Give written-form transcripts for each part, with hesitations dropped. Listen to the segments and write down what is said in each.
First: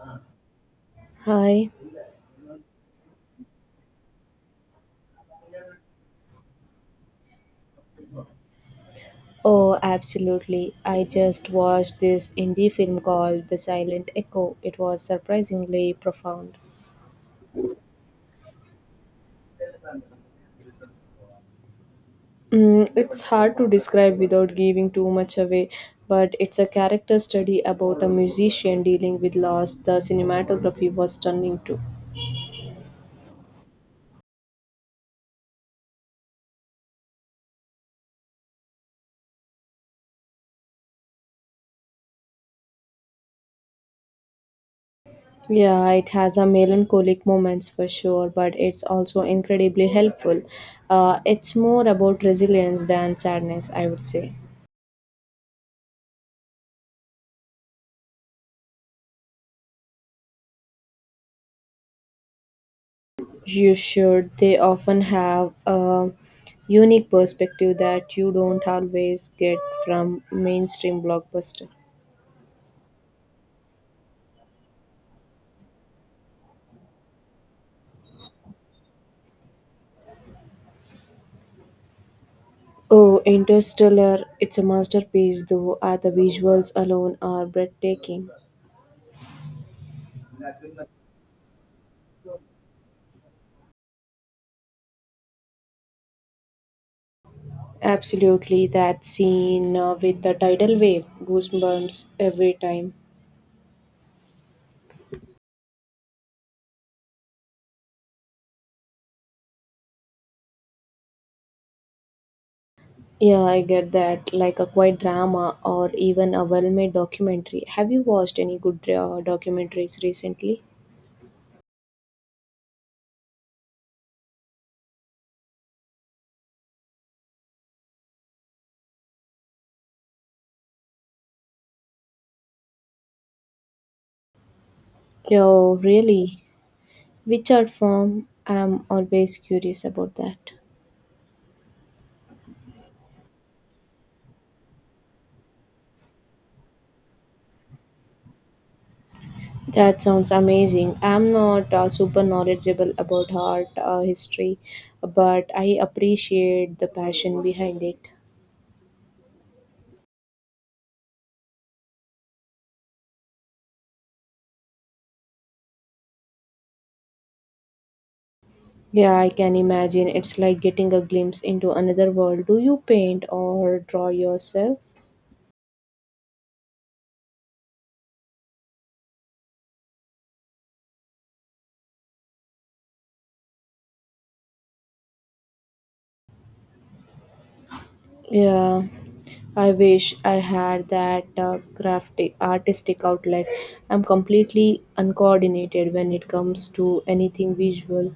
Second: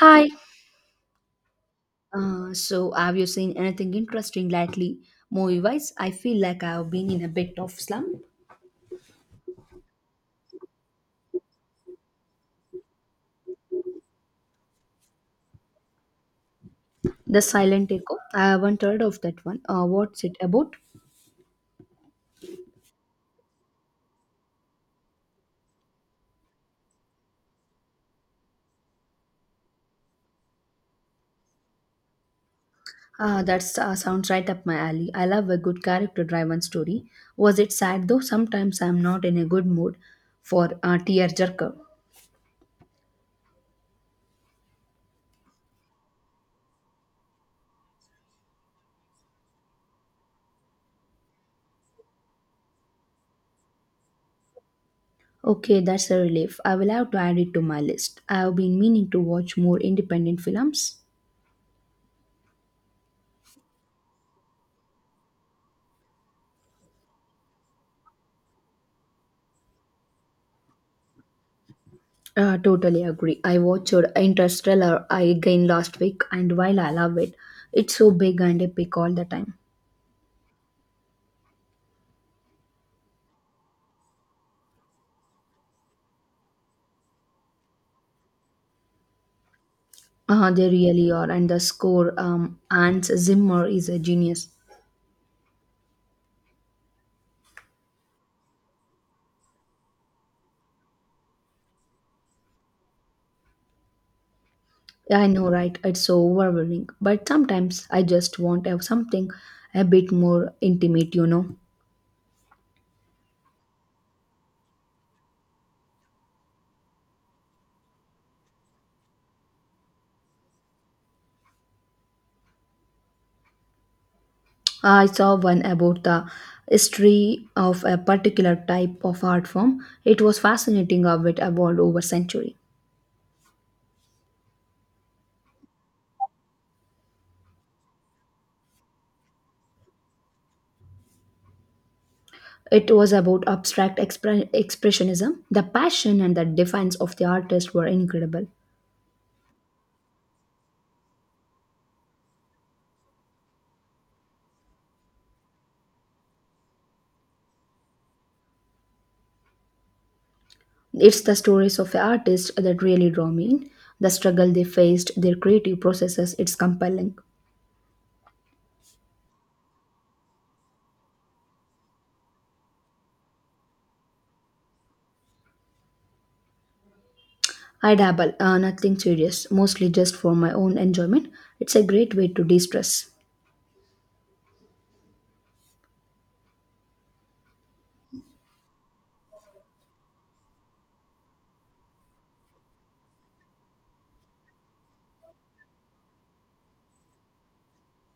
Hi. Hi. Have you seen anything interesting lately, movie-wise? I feel like I have been in a bit of slump. Oh, absolutely. I just watched this indie film called The Silent Echo. It was surprisingly profound. The Silent Echo. I haven't heard of that one. What's it about? It's hard to describe without giving too much away, but it's a character study about a musician dealing with loss. The cinematography was stunning too. Ah, that sounds right up my alley. I love a good character-driven story. Was it sad though? Sometimes I'm not in a good mood for a tearjerker. Yeah, it has a melancholic moments for sure, but it's also incredibly helpful. It's more about resilience than sadness, I would say. Okay, that's a relief. I will have to add it to my list. I have been meaning to watch more independent films. You should. They often have a unique perspective that you don't always get from mainstream blockbuster. Totally agree. I watched Interstellar again last week, and while I love it, it's so big and epic all the time. Oh, Interstellar, it's a masterpiece though, the visuals alone are breathtaking. They really are, and the score, Hans Zimmer is a genius. Absolutely, that scene with the tidal wave, goosebumps every time. Yeah, I know, right? It's so overwhelming, but sometimes I just want to have something a bit more intimate. Yeah, I get that. Like a quiet drama or even a well made documentary. Have you watched any good documentaries recently? I saw one about the history of a particular type of art form. It was fascinating how it evolved over century. Oh, really? Which art form? I'm always curious about that. It was about expressionism. The passion and the defiance of the artist were incredible. That sounds amazing. I'm not super knowledgeable about art history, but I appreciate the passion behind it. It's the stories of the artists that really draw me in. The struggle they faced, their creative processes, it's compelling. Yeah, I can imagine. It's like getting a glimpse into another world. Do you paint or draw yourself? I dabble, nothing serious, mostly just for my own enjoyment. It's a great way to de stress. Yeah, I wish I had that crafty artistic outlet. I'm completely uncoordinated when it comes to anything visual.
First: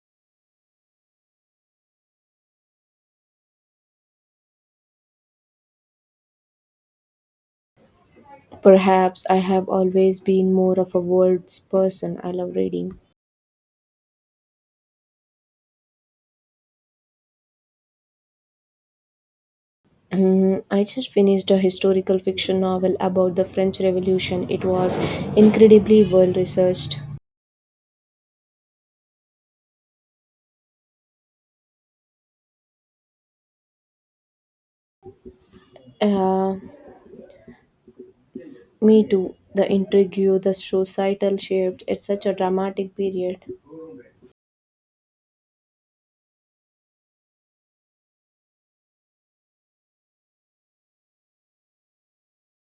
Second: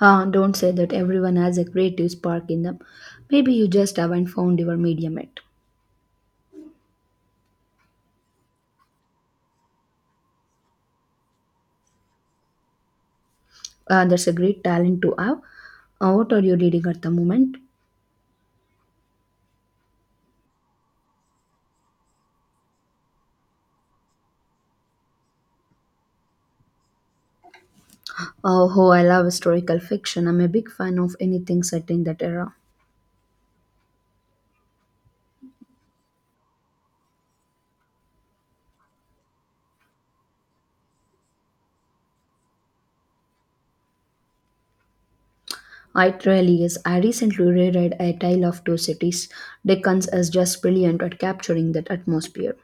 Don't say that, everyone has a creative spark in them. Maybe you just haven't found your medium yet. Perhaps I have always been more of a words person. I love reading. That's a great talent to have. What are you reading at the moment? I just finished a historical fiction novel about the French Revolution. It was incredibly well researched. Oh, I love historical fiction. I'm a big fan of anything set in that era. Uh, me too. The intrigue, the societal shift. It's such a dramatic period. It really is. I recently reread A Tale of Two Cities. Dickens is just brilliant at capturing that atmosphere.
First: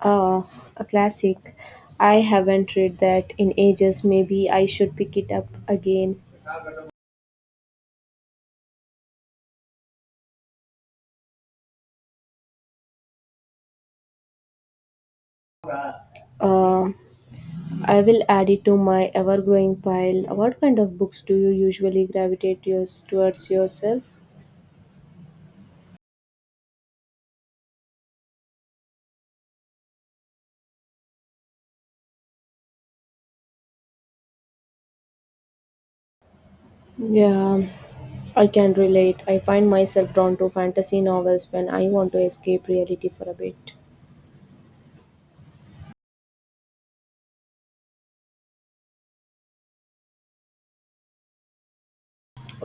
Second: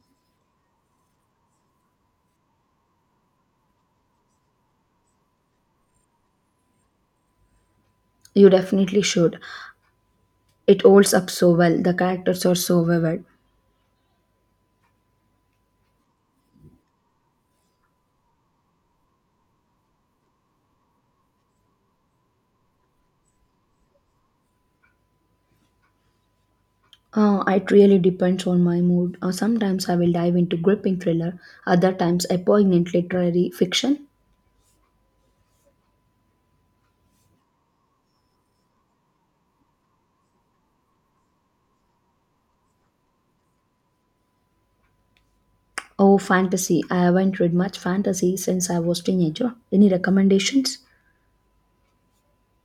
Ah, a classic. I haven't read that in ages. Maybe I should pick it up again. You definitely should. It holds up so well. The characters are so vivid. Uh, I will add it to my ever growing pile. What kind of books do you usually gravitate yours, towards yourself? It really depends on my mood. Sometimes I will dive into gripping thriller, other times a poignant literary fiction. Yeah, I can relate. I find myself drawn to fantasy novels when I want to escape reality for a bit. Oh, fantasy. I haven't read much fantasy since I was teenager. Any recommendations?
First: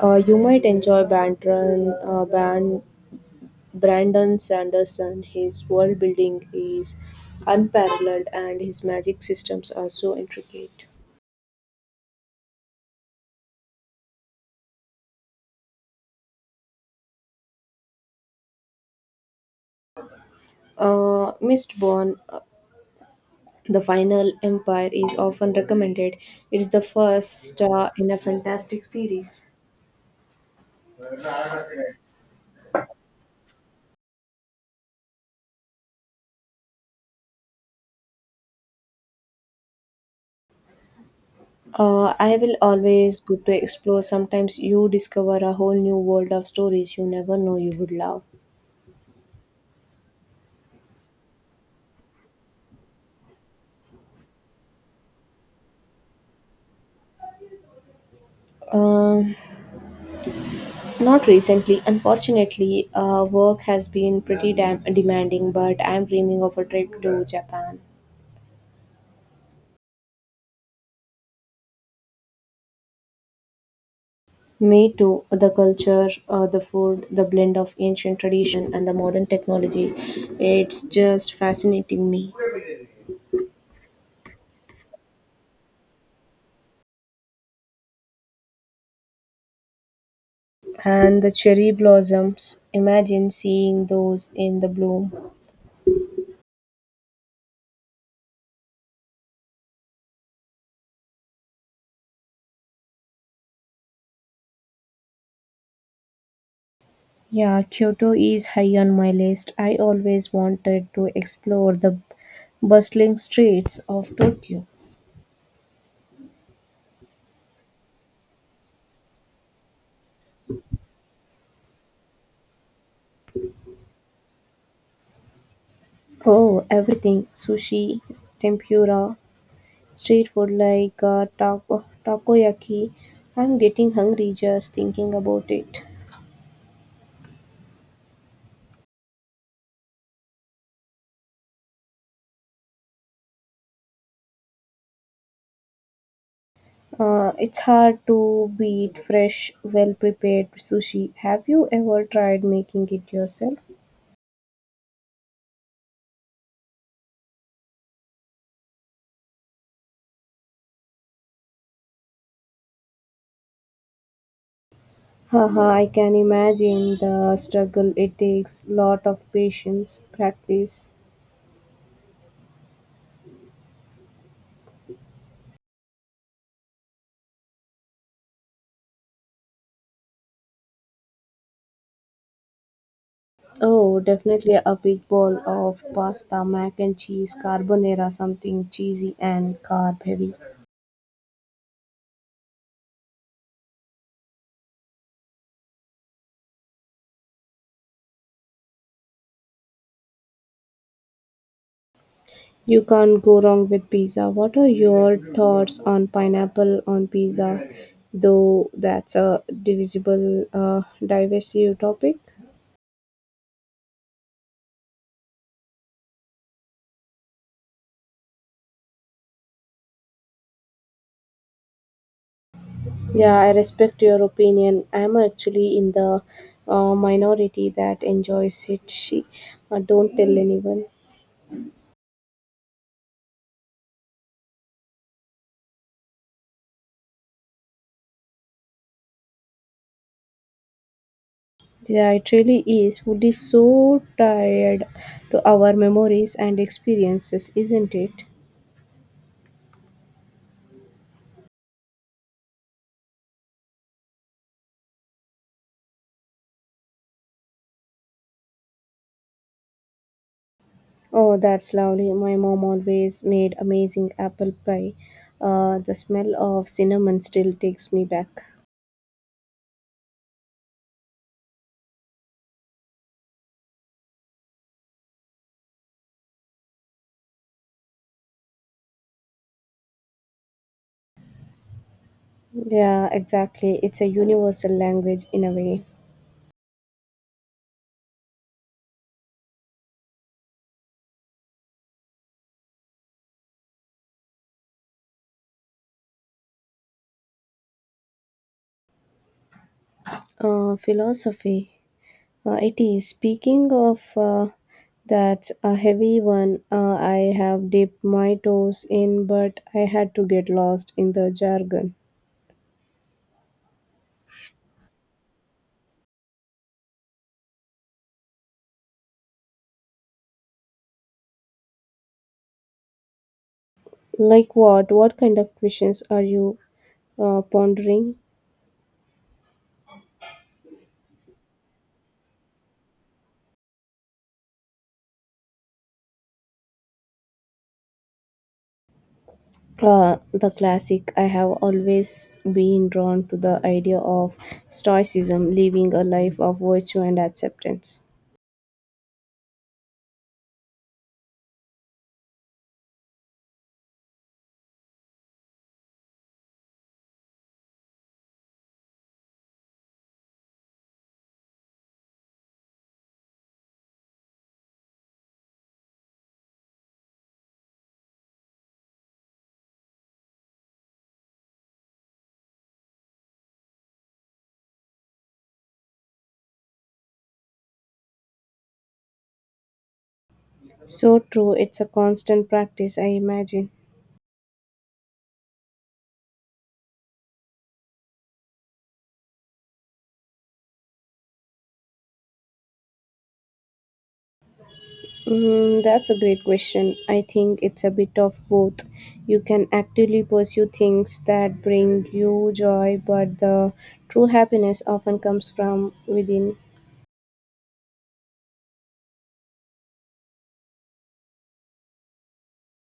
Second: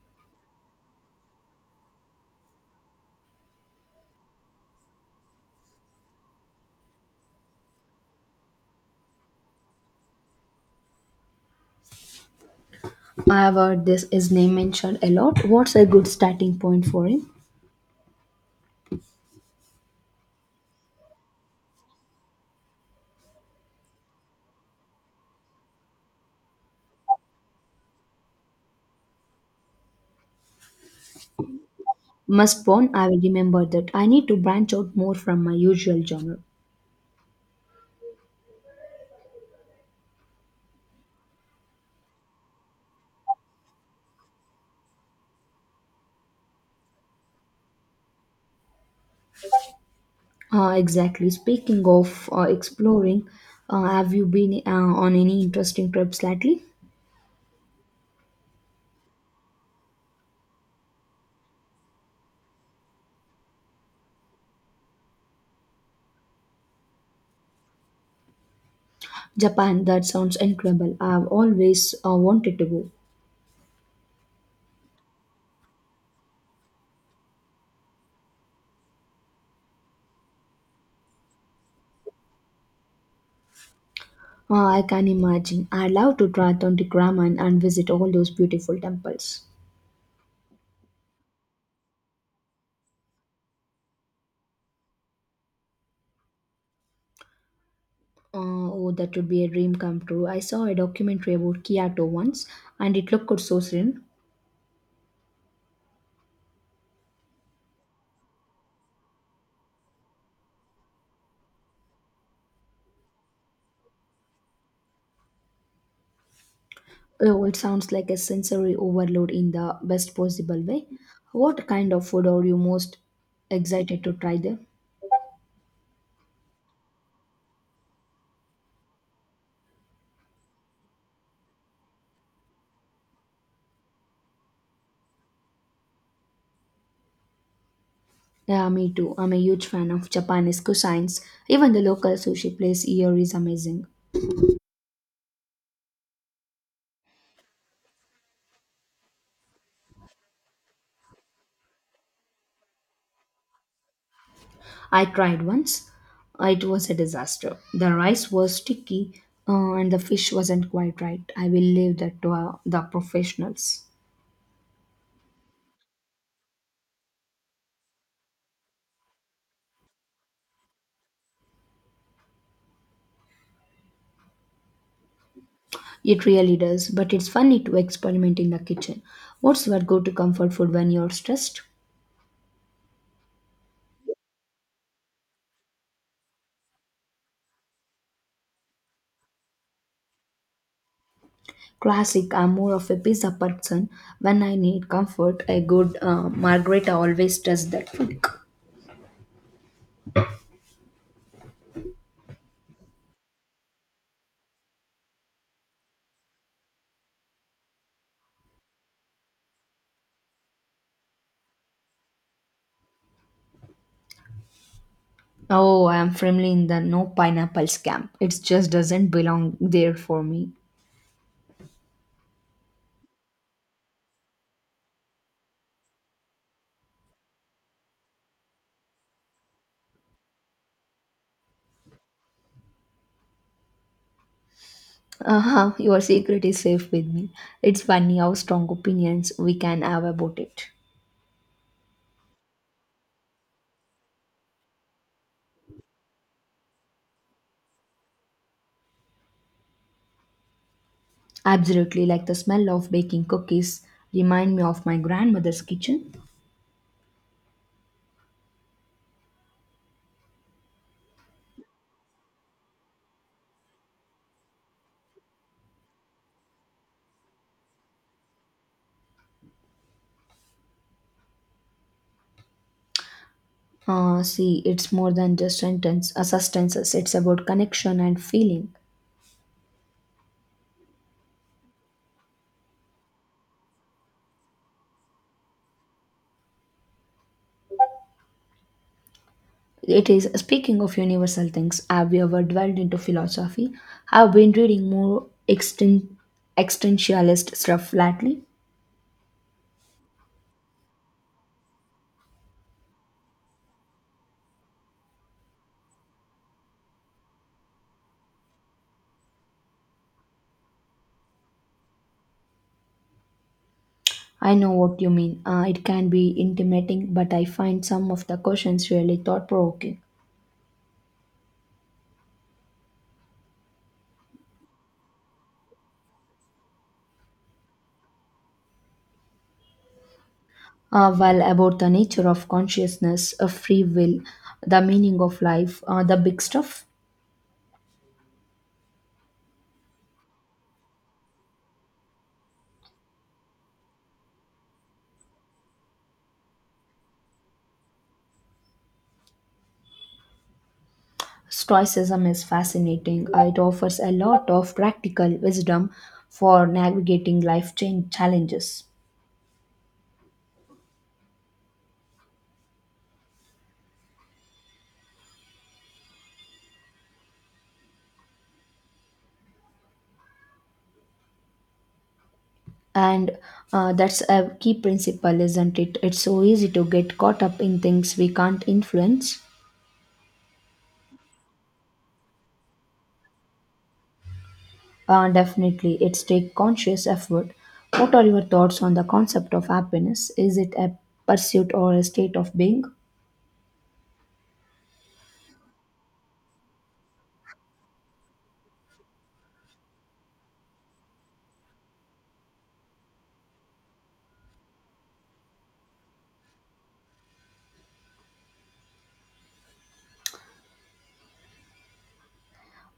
You might enjoy Brandon Sanderson. His world building is unparalleled and his magic systems are so intricate. I have heard this is name mentioned a lot. What's a good starting point for him? Mistborn The Final Empire is often recommended. It's the first in a fantastic series. Must born, I will remember that. I need to branch out more from my usual genre. I will always good to explore. Sometimes you discover a whole new world of stories you never know you would love. Exactly. Speaking of exploring, have you been on any interesting trips lately? Um, Not recently, unfortunately. Work has been pretty demanding, but I'm dreaming of a trip to Japan. Japan, that sounds incredible. I've always wanted to go. Me too. The culture, the food, the blend of ancient tradition and the modern technology. It's just fascinating me. I can imagine. I'd love to try Tonti Ramen and visit all those beautiful temples. And the cherry blossoms. Imagine seeing those in the bloom. Oh, that would be a dream come true. I saw a documentary about Kyoto once, and it looked so serene. Yeah, Kyoto is high on my list. I always wanted to explore the bustling streets of Tokyo. Oh, it sounds like a sensory overload in the best possible way. What kind of food are you most excited to try there? Oh, everything sushi, tempura, street food like takoyaki. I'm getting hungry just thinking about it. Yeah, me too. I'm a huge fan of Japanese cuisines. Even the local sushi place here is amazing. It's hard to beat fresh, well prepared sushi. Have you ever tried making it yourself? I tried once. It was a disaster. The rice was sticky, and the fish wasn't quite right. I will leave that to the professionals. Haha, I can imagine the struggle. It takes lot of patience, practice. It really does, but it's funny to experiment in the kitchen. What's your go to comfort food when you're stressed? Oh, definitely a big bowl of pasta, mac and cheese, carbonara, something cheesy and carb heavy. Classic, I'm more of a pizza person. When I need comfort, a good margarita always does that for me. You can't go wrong with pizza. What are your thoughts on pineapple on pizza? Though that's a divisive topic. Oh, I'm firmly in the no pineapples camp. It just doesn't belong there for me. Yeah, I respect your opinion. I'm actually in the minority that enjoys it. Don't tell anyone. Uh-huh, your secret is safe with me. It's funny how strong opinions we can have about it. Yeah, it really is. Food is so tied to our memories and experiences, isn't it? Absolutely, like the smell of baking cookies remind me of my grandmother's kitchen. Oh, that's lovely. My mom always made amazing apple pie. The smell of cinnamon still takes me back. See, it's more than just sustenance. It's about connection and feeling. Yeah, exactly. It's a universal language in a way. It is speaking of universal things. Have you ever dwelled into philosophy? I've been reading more existentialist stuff lately. Philosophy. It is. Speaking of That's a heavy one, I have dipped my toes in, but I had to get lost in the jargon. I know what you mean. It can be intimating, but I find some of the questions really thought provoking. Like what? What kind of questions are you pondering? Well, about the nature of consciousness, of free will, the meaning of life, the big stuff. The classic. I have always been drawn to the idea of stoicism, living a life of virtue and acceptance. Stoicism is fascinating. It offers a lot of practical wisdom for navigating life change challenges. And that's a key principle, isn't it? It's so easy to get caught up in things we can't influence. So true, it's a constant practice, I imagine. Definitely, it's take conscious effort. What are your thoughts on the concept of happiness? Is it a pursuit or a state of being? That's a great question. I think it's a bit of both. You can actively pursue things that bring you joy, but the true happiness often comes from within.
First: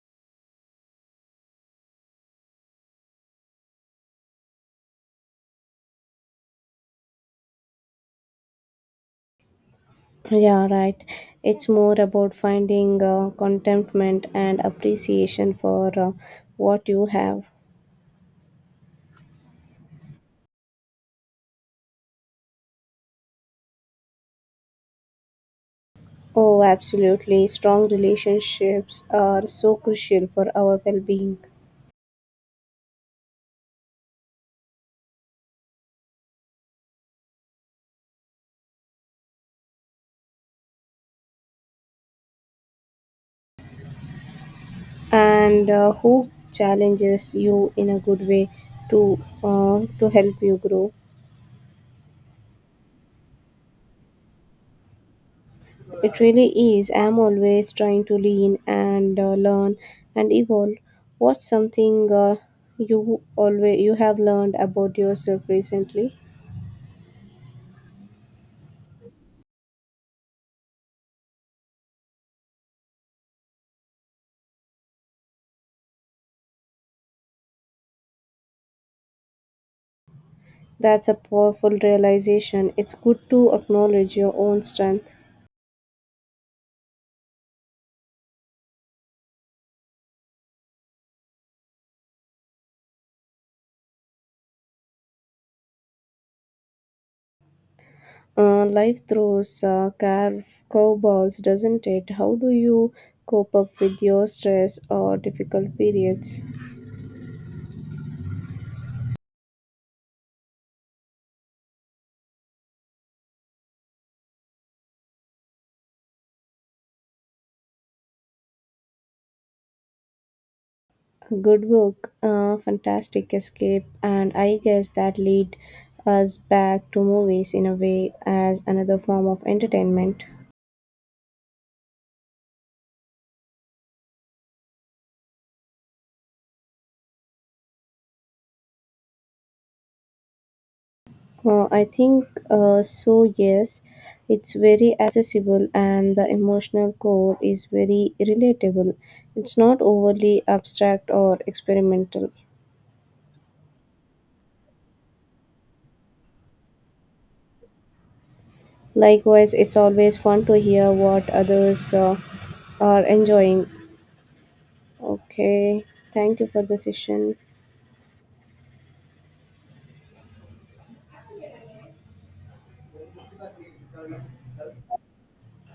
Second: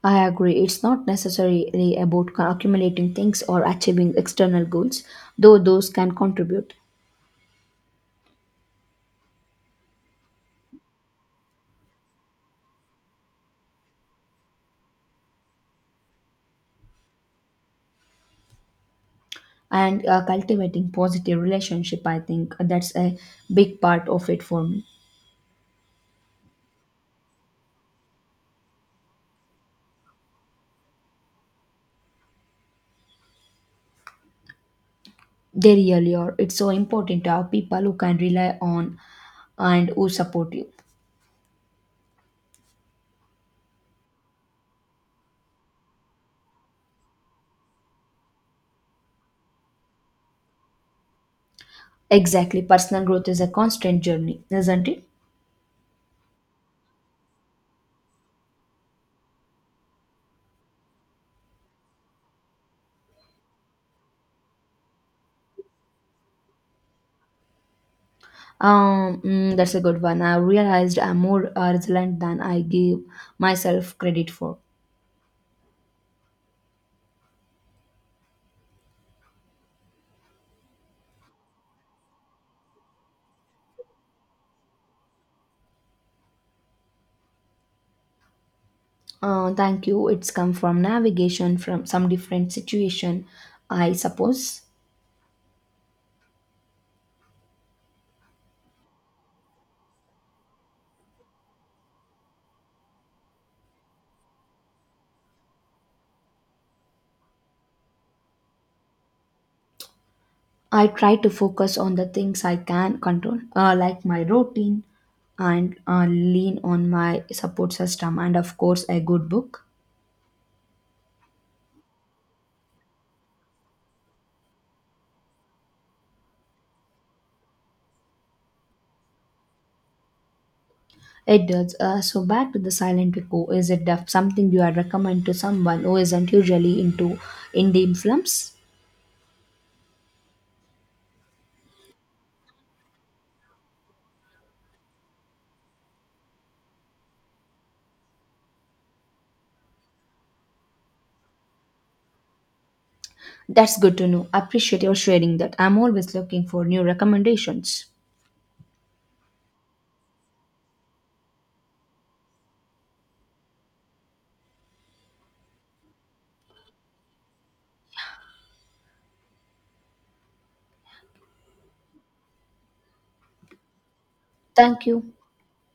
I agree. It's not necessarily about accumulating things or achieving external goals, though those can contribute. Yeah, right. It's more about finding contentment and appreciation for what you have. And cultivating positive relationship, I think that's a big part of it for me. Oh, absolutely. Strong relationships are so crucial for our well being. They really are, it's so important to have people who can rely on and who support you. And who challenges you in a good way to to help you grow. Exactly, personal growth is a constant journey, isn't it? It really is. I'm always trying to lean and learn and evolve. What's something you have learned about yourself recently? That's a good one. I realized I'm more resilient than I give myself credit for. That's a powerful realization. It's good to acknowledge your own strength. Thank you, it's come from navigation from some different situation, I suppose. Life throws curveballs, doesn't it? How do you cope up with your stress or difficult periods? I try to focus on the things I can control, like my routine, and lean on my support system, and of course, a good book. Good book, fantastic escape, and I guess that lead us back to movies in a way as another form of entertainment. It does. Back to the silent echo, is it something you would recommend to someone who isn't usually into indie films? I think so. Yes, it's very accessible, and the emotional core is very relatable. It's not overly abstract or experimental. That's good to know. Appreciate your sharing that. I'm always looking for new recommendations. Likewise, it's always fun to hear what others are enjoying. Okay, thank you for the session. Thank you.